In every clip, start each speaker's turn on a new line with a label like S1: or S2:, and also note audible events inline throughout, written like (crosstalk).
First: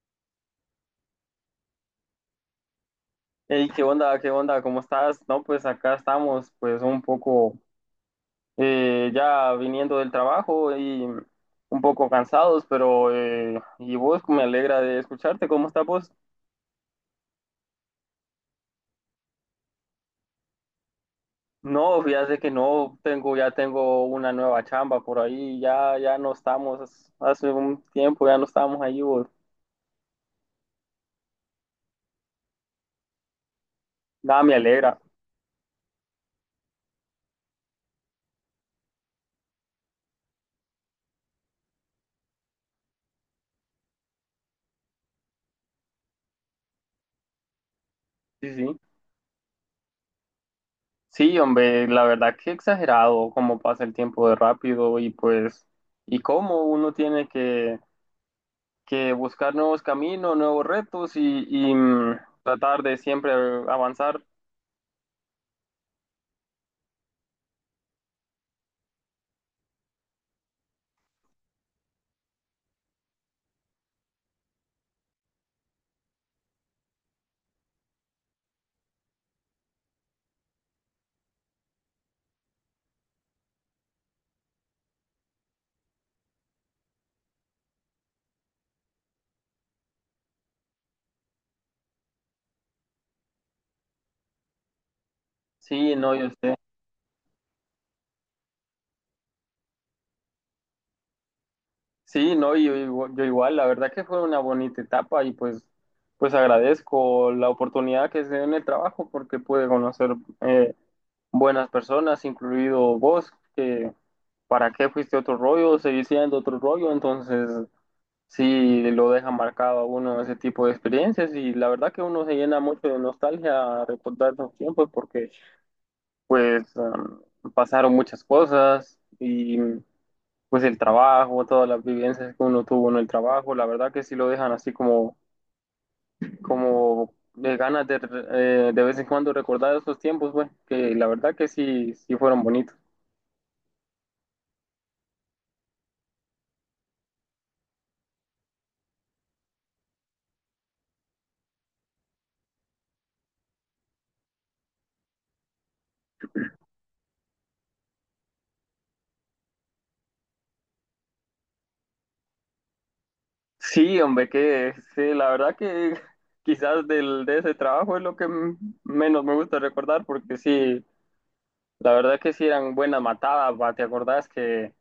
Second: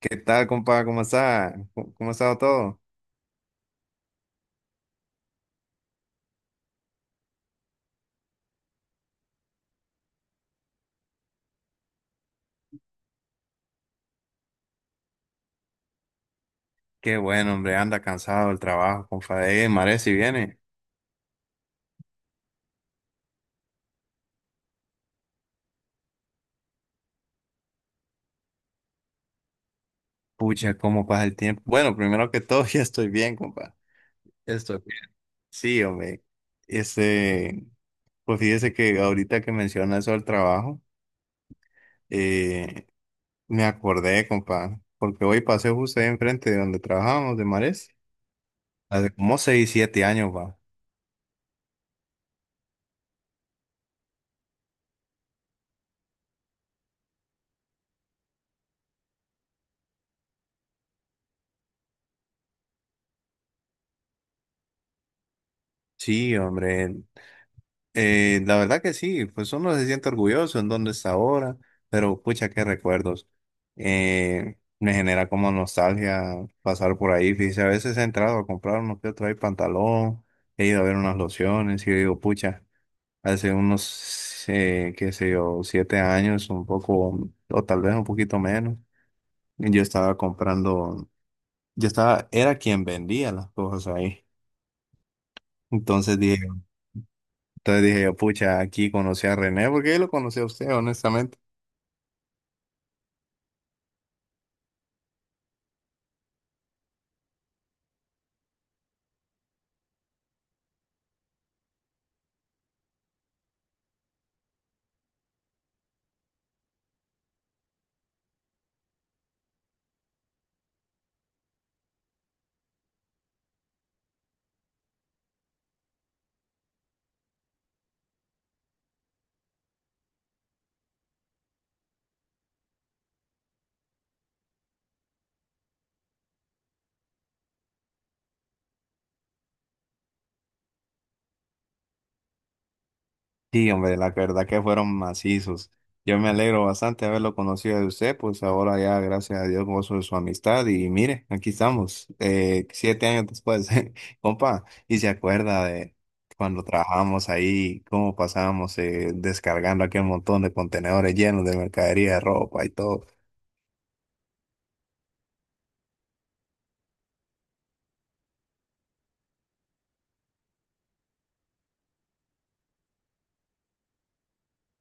S1: ¿Qué tal, compa? ¿Cómo está? ¿Cómo ha estado todo?
S2: Hey, ¿qué onda? ¿Qué onda? ¿Cómo estás? No, pues acá estamos, pues un poco ya viniendo del trabajo y un poco cansados, pero y vos me alegra de escucharte. ¿Cómo estás vos?
S1: Qué bueno, hombre, anda cansado del trabajo, compadre. Mare, si viene.
S2: No, fíjate que no tengo, ya tengo una nueva chamba por ahí, ya, ya no estamos, hace un tiempo ya no estamos ahí, vos.
S1: Pucha, cómo pasa el tiempo. Bueno, primero que todo, (laughs) ya estoy bien, compa.
S2: Nada, me
S1: Ya estoy bien.
S2: alegra.
S1: Sí, hombre. Este, pues fíjese que ahorita que menciona eso del trabajo, eh, me acordé, compa, porque hoy pasé justo ahí enfrente de donde trabajábamos, de Mares,
S2: Sí, sí.
S1: hace como 6, 7 años, va.
S2: Sí, hombre, la verdad que exagerado cómo pasa el tiempo de rápido y pues, y cómo uno tiene que buscar nuevos caminos, nuevos retos y, tratar de siempre avanzar.
S1: Sí, hombre. La verdad que sí, pues uno se siente orgulloso en dónde está ahora, pero pucha, qué recuerdos. Me genera como nostalgia pasar por ahí. Fíjese, a veces he entrado a comprar uno que otro ahí pantalón, he ido a ver unas lociones y digo, pucha, hace unos, qué sé yo, 7 años, un poco, o tal vez un poquito menos, yo estaba comprando, yo estaba, era quien vendía las cosas ahí.
S2: Sí, no,
S1: Entonces
S2: yo
S1: dije,
S2: sé.
S1: Entonces dije yo, pucha, aquí conocí a René, porque yo lo conocí a usted, honestamente.
S2: Sí, no, yo igual. La verdad que fue una bonita etapa y pues, pues agradezco la oportunidad que se dio en el trabajo porque pude conocer eh, buenas personas, incluido vos, que para qué fuiste otro rollo, seguí siendo otro rollo, entonces sí lo deja marcado a uno ese tipo de experiencias y la verdad que uno se llena mucho de nostalgia a recordar esos tiempos porque pues pasaron muchas cosas y pues el trabajo, todas las vivencias que uno tuvo en el trabajo, la verdad que sí lo dejan así como de ganas de vez en cuando recordar esos tiempos, güey, que la verdad que sí, sí fueron bonitos.
S1: Sí, hombre, la verdad que fueron macizos. Yo me alegro bastante de haberlo conocido de usted, pues ahora ya, gracias a Dios, gozo de su amistad. Y mire, aquí estamos, 7 años después, (laughs) compa, y se acuerda de cuando trabajamos ahí, cómo pasábamos descargando aquel montón de contenedores llenos de mercadería, de ropa y todo.
S2: Sí, hombre, que sí, la verdad que (laughs) quizás de ese trabajo es lo que menos me gusta recordar porque sí. La verdad que sí eran buenas matadas, va. ¿Te acordás que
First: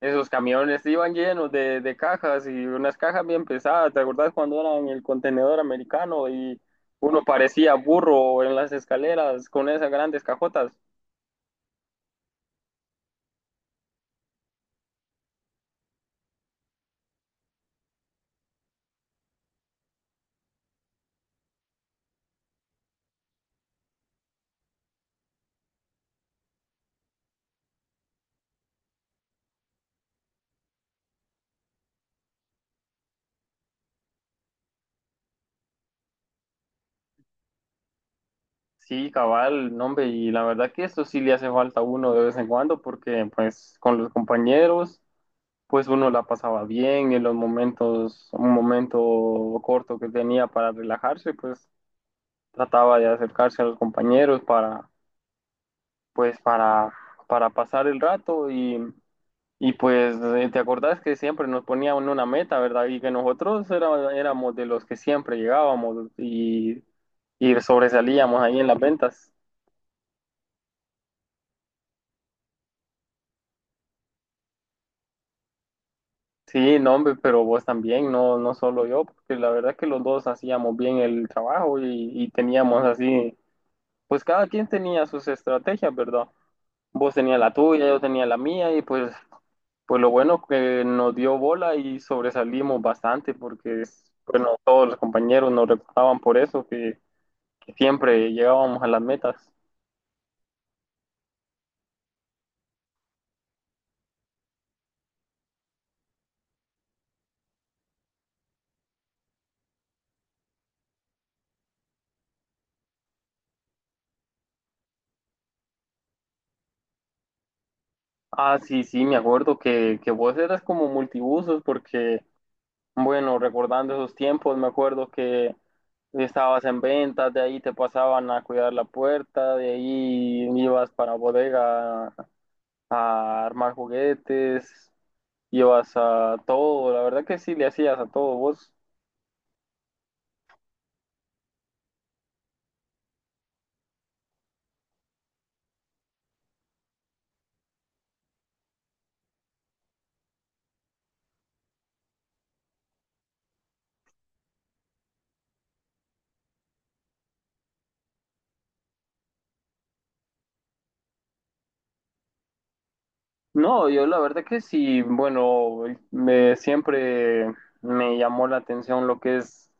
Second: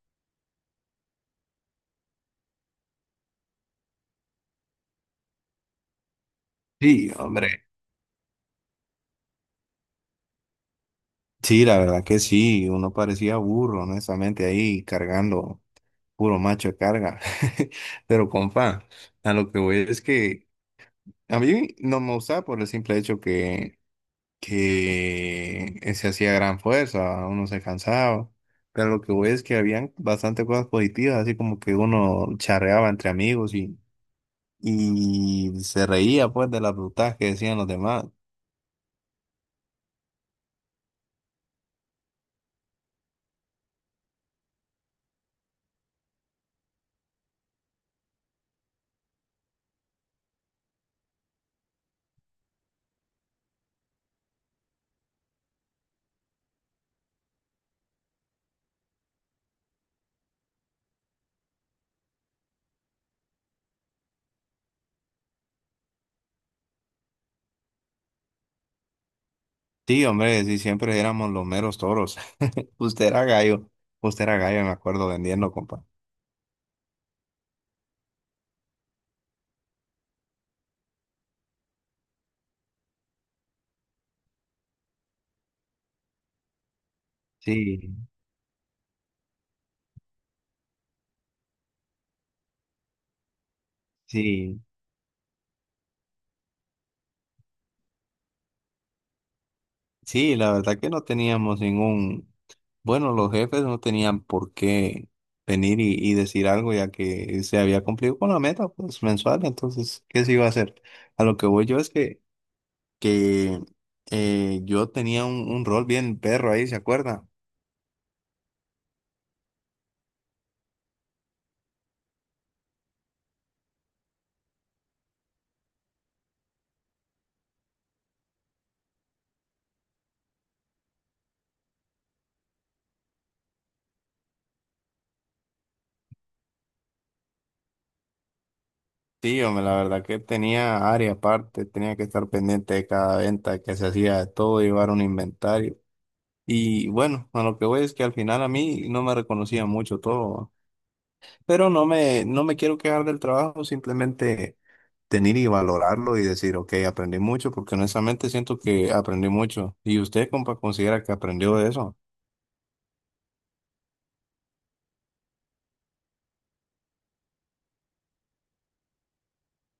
S2: esos camiones iban llenos de cajas y unas cajas bien pesadas? ¿Te acordás cuando eran el contenedor americano y
S1: Sí,
S2: uno
S1: hombre.
S2: parecía burro en las escaleras con esas grandes cajotas?
S1: Sí, la verdad que sí, uno parecía burro, honestamente, ahí cargando, puro macho de carga. (laughs) Pero compa, a lo que voy es que a mí no me gustaba por el simple hecho que se hacía gran fuerza, uno se cansaba. Pero lo que voy es que habían bastante cosas positivas, así como que uno charreaba entre amigos y se reía pues de las brutas que decían los demás.
S2: Sí, cabal, no, hombre, y la verdad que esto sí le hace falta a uno de vez en cuando porque pues con los compañeros pues uno la pasaba bien en los momentos, un momento corto que tenía para relajarse, pues trataba de acercarse a los compañeros para pues para pasar el rato y pues te acordás que siempre nos ponían una meta, ¿verdad? Y que nosotros éramos de los que siempre llegábamos y sobresalíamos ahí en las ventas.
S1: Sí, hombre, sí, siempre éramos los meros toros. (laughs) Usted era gallo, Usted era gallo, me acuerdo vendiendo, compa.
S2: Sí, no, hombre, pero vos también, no, no solo yo, porque la verdad es que los dos hacíamos bien el trabajo y teníamos así, pues cada quien tenía sus estrategias, ¿verdad? Vos tenías la
S1: Sí,
S2: tuya, yo tenía la mía y pues lo bueno que nos dio bola y sobresalimos bastante porque, bueno,
S1: sí.
S2: todos los compañeros nos recordaban por eso, que siempre llegábamos a las metas.
S1: Sí, la verdad que no teníamos ningún, bueno, los jefes no tenían por qué venir y decir algo ya que se había cumplido con la meta pues mensual, entonces, ¿qué se iba a hacer? A lo que voy yo es que yo tenía un rol bien perro ahí, ¿se acuerda?
S2: Ah, sí, sí, me acuerdo que vos eras como multibusos porque, bueno, recordando esos tiempos, me acuerdo que estabas en ventas, de ahí te pasaban a cuidar la puerta, de ahí ibas para bodega a armar juguetes, ibas a todo, la verdad que sí le hacías a todo vos.
S1: Sí, hombre, la verdad que tenía área aparte, tenía que estar pendiente de cada venta que se hacía, de todo, llevar un inventario. Y bueno, a lo que voy es que al final a mí no me reconocía mucho todo, pero no me, no me quiero quejar del trabajo, simplemente tener y valorarlo y decir, ok, aprendí mucho, porque honestamente siento que aprendí mucho. ¿Y usted, compa, considera que aprendió de eso?
S2: No, yo la verdad que sí, bueno, me siempre me llamó la atención lo que es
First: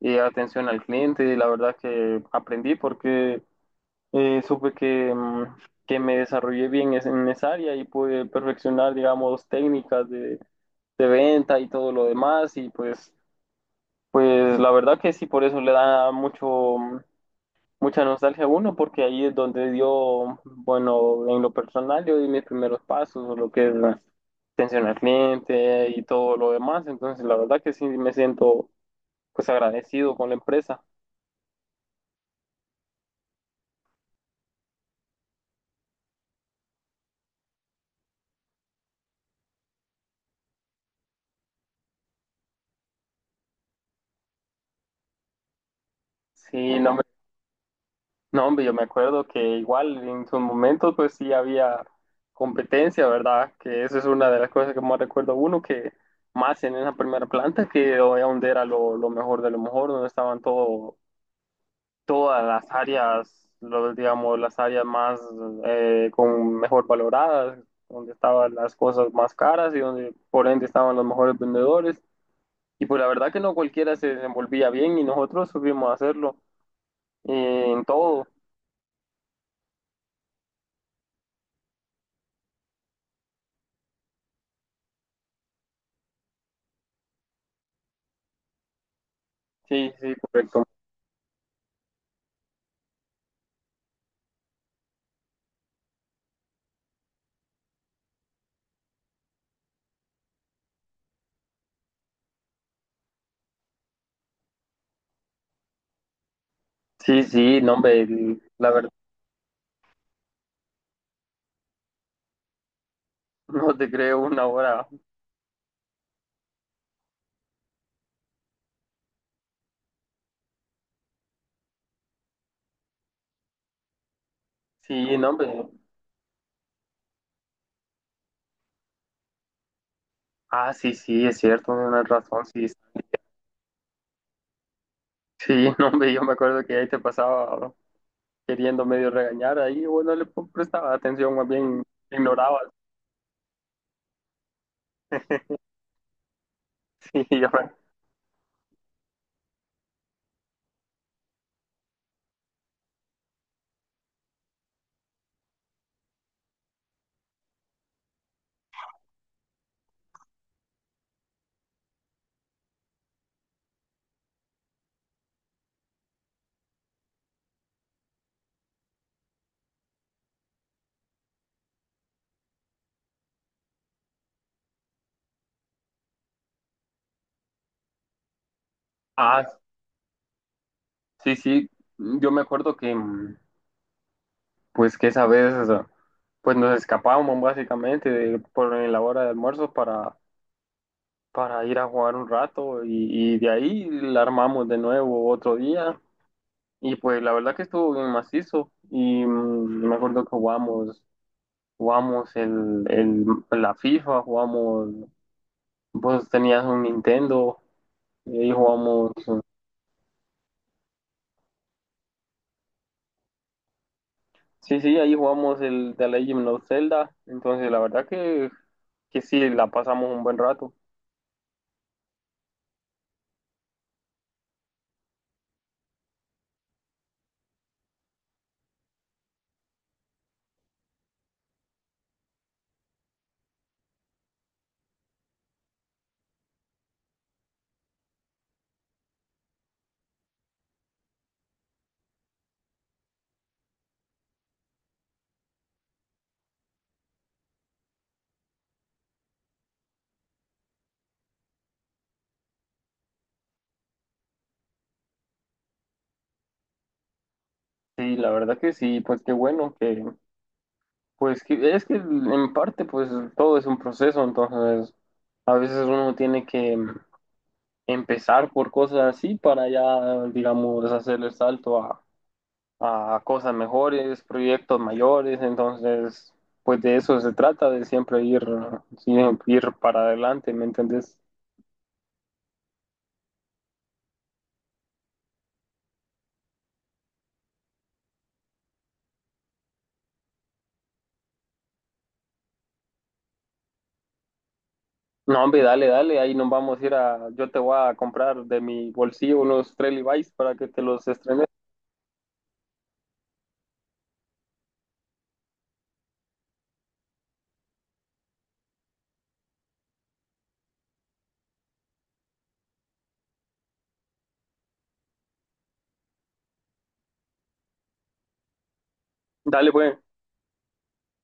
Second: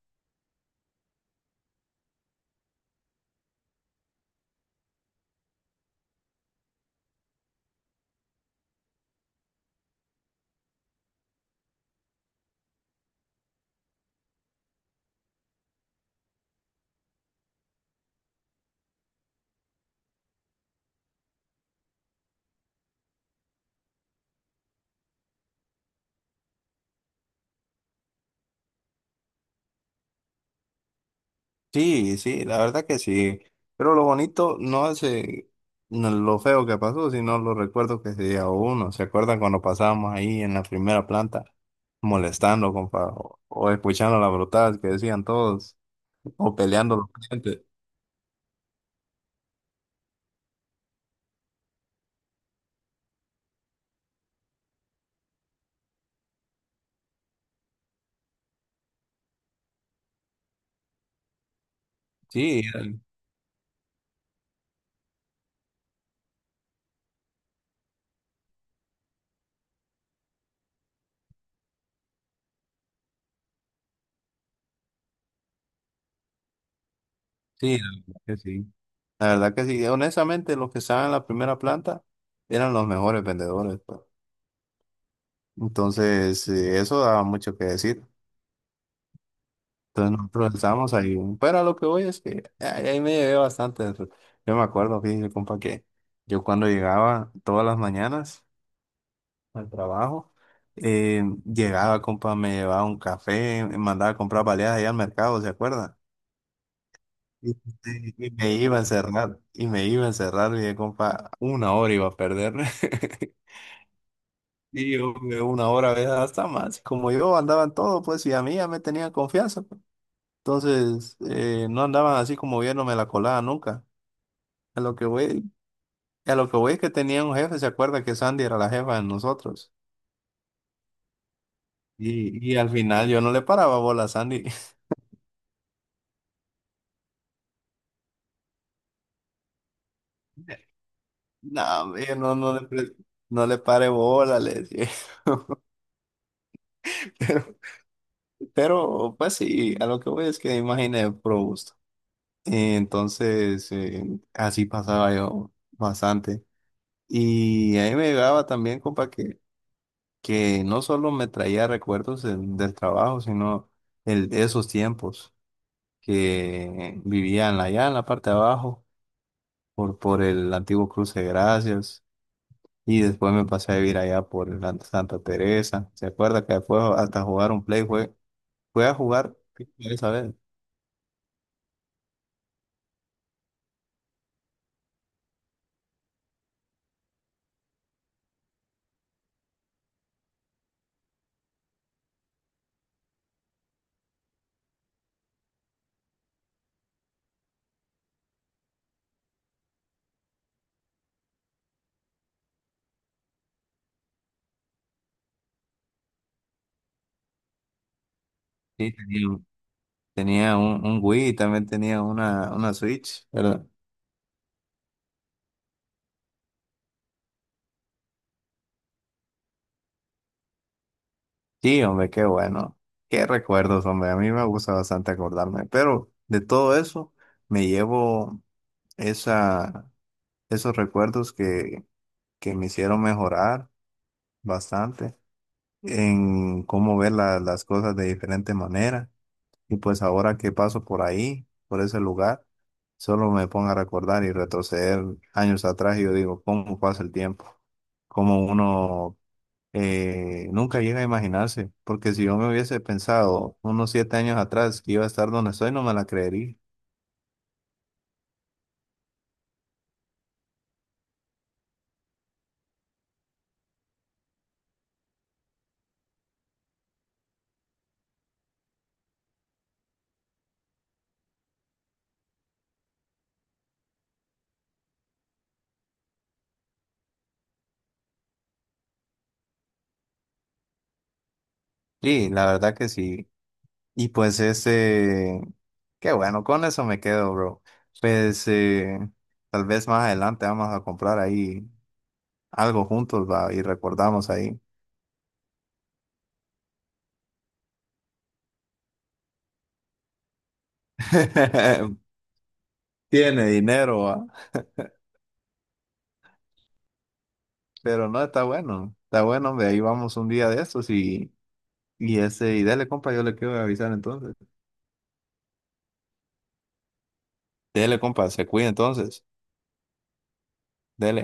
S2: atención al cliente y la verdad que aprendí porque supe que me desarrollé bien en esa área y pude perfeccionar, digamos, técnicas de venta y todo lo demás y pues la verdad que sí, por eso le da mucha nostalgia uno porque ahí es donde dio, bueno, en lo personal yo di mis primeros pasos, lo que es la atención al cliente y todo lo demás. Entonces, la verdad que sí me siento pues agradecido con la empresa.
S1: Sí, sí, la verdad que sí. Pero lo bonito no es no lo feo que pasó, sino los recuerdos que se lleva uno. ¿Se acuerdan cuando pasábamos ahí en la primera planta molestando, compa, o escuchando las brotadas que decían todos, o
S2: Sí, no, ujú.
S1: peleando los
S2: Hombre,
S1: clientes?
S2: no, hombre, yo me acuerdo que igual en su momento pues sí había competencia, ¿verdad? Que eso es una de las cosas que más recuerdo uno, que más en esa primera planta, que era donde era lo mejor de lo mejor, donde estaban todos todas
S1: Sí,
S2: las
S1: era-
S2: áreas, digamos, las áreas más con mejor valoradas, donde estaban las cosas más caras y donde por ende estaban los mejores vendedores. Y pues la verdad que no cualquiera se desenvolvía bien y nosotros supimos hacerlo
S1: sí,
S2: en
S1: la verdad
S2: todo.
S1: que sí. La verdad que sí, honestamente los que estaban en la primera planta eran los mejores vendedores, pues. Entonces, eso daba mucho que decir.
S2: Sí, sí,
S1: Entonces nosotros
S2: correcto.
S1: estábamos ahí. Pero a lo que voy es que ahí me llevé bastante. Yo me acuerdo, fíjese, compa, que yo cuando llegaba todas las mañanas al trabajo, llegaba, compa, me llevaba un café, me mandaba a comprar baleadas allá al mercado, ¿se acuerda?
S2: Sí,
S1: Y,
S2: sí, no, hombre,
S1: y me
S2: la
S1: iba a
S2: verdad,
S1: encerrar, y dije, compa, una hora iba a perder. (laughs)
S2: (laughs) no te creo una hora.
S1: Y yo que una hora, ¿verdad? Hasta más. Como yo andaba en todo, pues, y a mí ya me tenían confianza, pues. Entonces, no andaban así como viéndome la colada nunca. A lo que
S2: Sí, no,
S1: voy,
S2: hombre.
S1: a lo que voy es que tenía un jefe, ¿se acuerda que Sandy era la jefa de nosotros?
S2: Ah, sí, sí, es cierto, tienes razón,
S1: Y y
S2: sí.
S1: al final yo no le paraba bola a Sandy. (laughs)
S2: Sí, (laughs) no, hombre, yo me acuerdo que ahí te pasaba queriendo medio regañar ahí, bueno, le prestaba atención, más
S1: No,
S2: bien
S1: hombre, no,
S2: ignoraba.
S1: no le pare bola, le decía.
S2: (laughs)
S1: (laughs)
S2: Sí,
S1: Pero, pero, pues sí, a lo que voy es que imaginé pro gusto. Y entonces, así pasaba yo bastante. Y ahí me llegaba también, compa, que no solo me traía recuerdos del trabajo, sino el, esos tiempos que vivían allá en la parte de abajo, por el antiguo Cruce de Gracias, y después me pasé a vivir allá por la Santa Teresa. ¿Se acuerda que después hasta jugar un play fue a jugar
S2: Ah,
S1: esa vez?
S2: sí, sí, yo me acuerdo que, pues, que esa vez, o sea, pues, nos escapábamos básicamente por en la hora de almuerzo para, ir a jugar un rato y de ahí la armamos de nuevo otro día y, pues, la verdad que estuvo bien macizo y me acuerdo que jugamos la FIFA, jugamos, vos tenías un Nintendo. Y ahí
S1: Sí,
S2: jugamos,
S1: tenía un Wii, también tenía una Switch, ¿verdad?
S2: sí, sí, ahí jugamos el The Legend of Zelda. Entonces, la verdad que sí, la pasamos un buen rato.
S1: Sí, hombre, qué bueno. Qué recuerdos, hombre. A mí me gusta bastante acordarme. Pero de todo eso me llevo esa, esos recuerdos que me hicieron mejorar bastante en cómo ver las cosas de diferente manera. Y pues ahora que paso por ahí, por ese lugar, solo me pongo a recordar y retroceder años atrás y yo digo, ¿cómo pasa el tiempo? Cómo uno nunca llega a imaginarse, porque si yo me hubiese pensado unos 7 años atrás que iba a estar donde estoy, no me la creería.
S2: Sí, la verdad que sí, pues qué bueno que, pues que, es que en parte, pues todo es un proceso, entonces a veces uno tiene que empezar por cosas así para ya, digamos, hacer el salto a, cosas mejores, proyectos mayores, entonces, pues de eso se trata, de siempre ir para adelante, ¿me entendés?
S1: Sí, la verdad que sí. Y pues ese, qué bueno, con eso me quedo, bro. Pues tal vez más adelante vamos a comprar ahí algo juntos, va, y recordamos ahí.
S2: No, hombre, dale, dale, ahí nos vamos a ir yo te voy a comprar de mi bolsillo unos tres Levi's para que te los estrenes.
S1: (laughs) Tiene dinero, va. Pero no, está bueno, hombre, ahí vamos un día de estos y ese, y dale, compa, yo le quiero avisar entonces. Dele, compa, se cuida entonces.
S2: Dale, pues.
S1: Dele.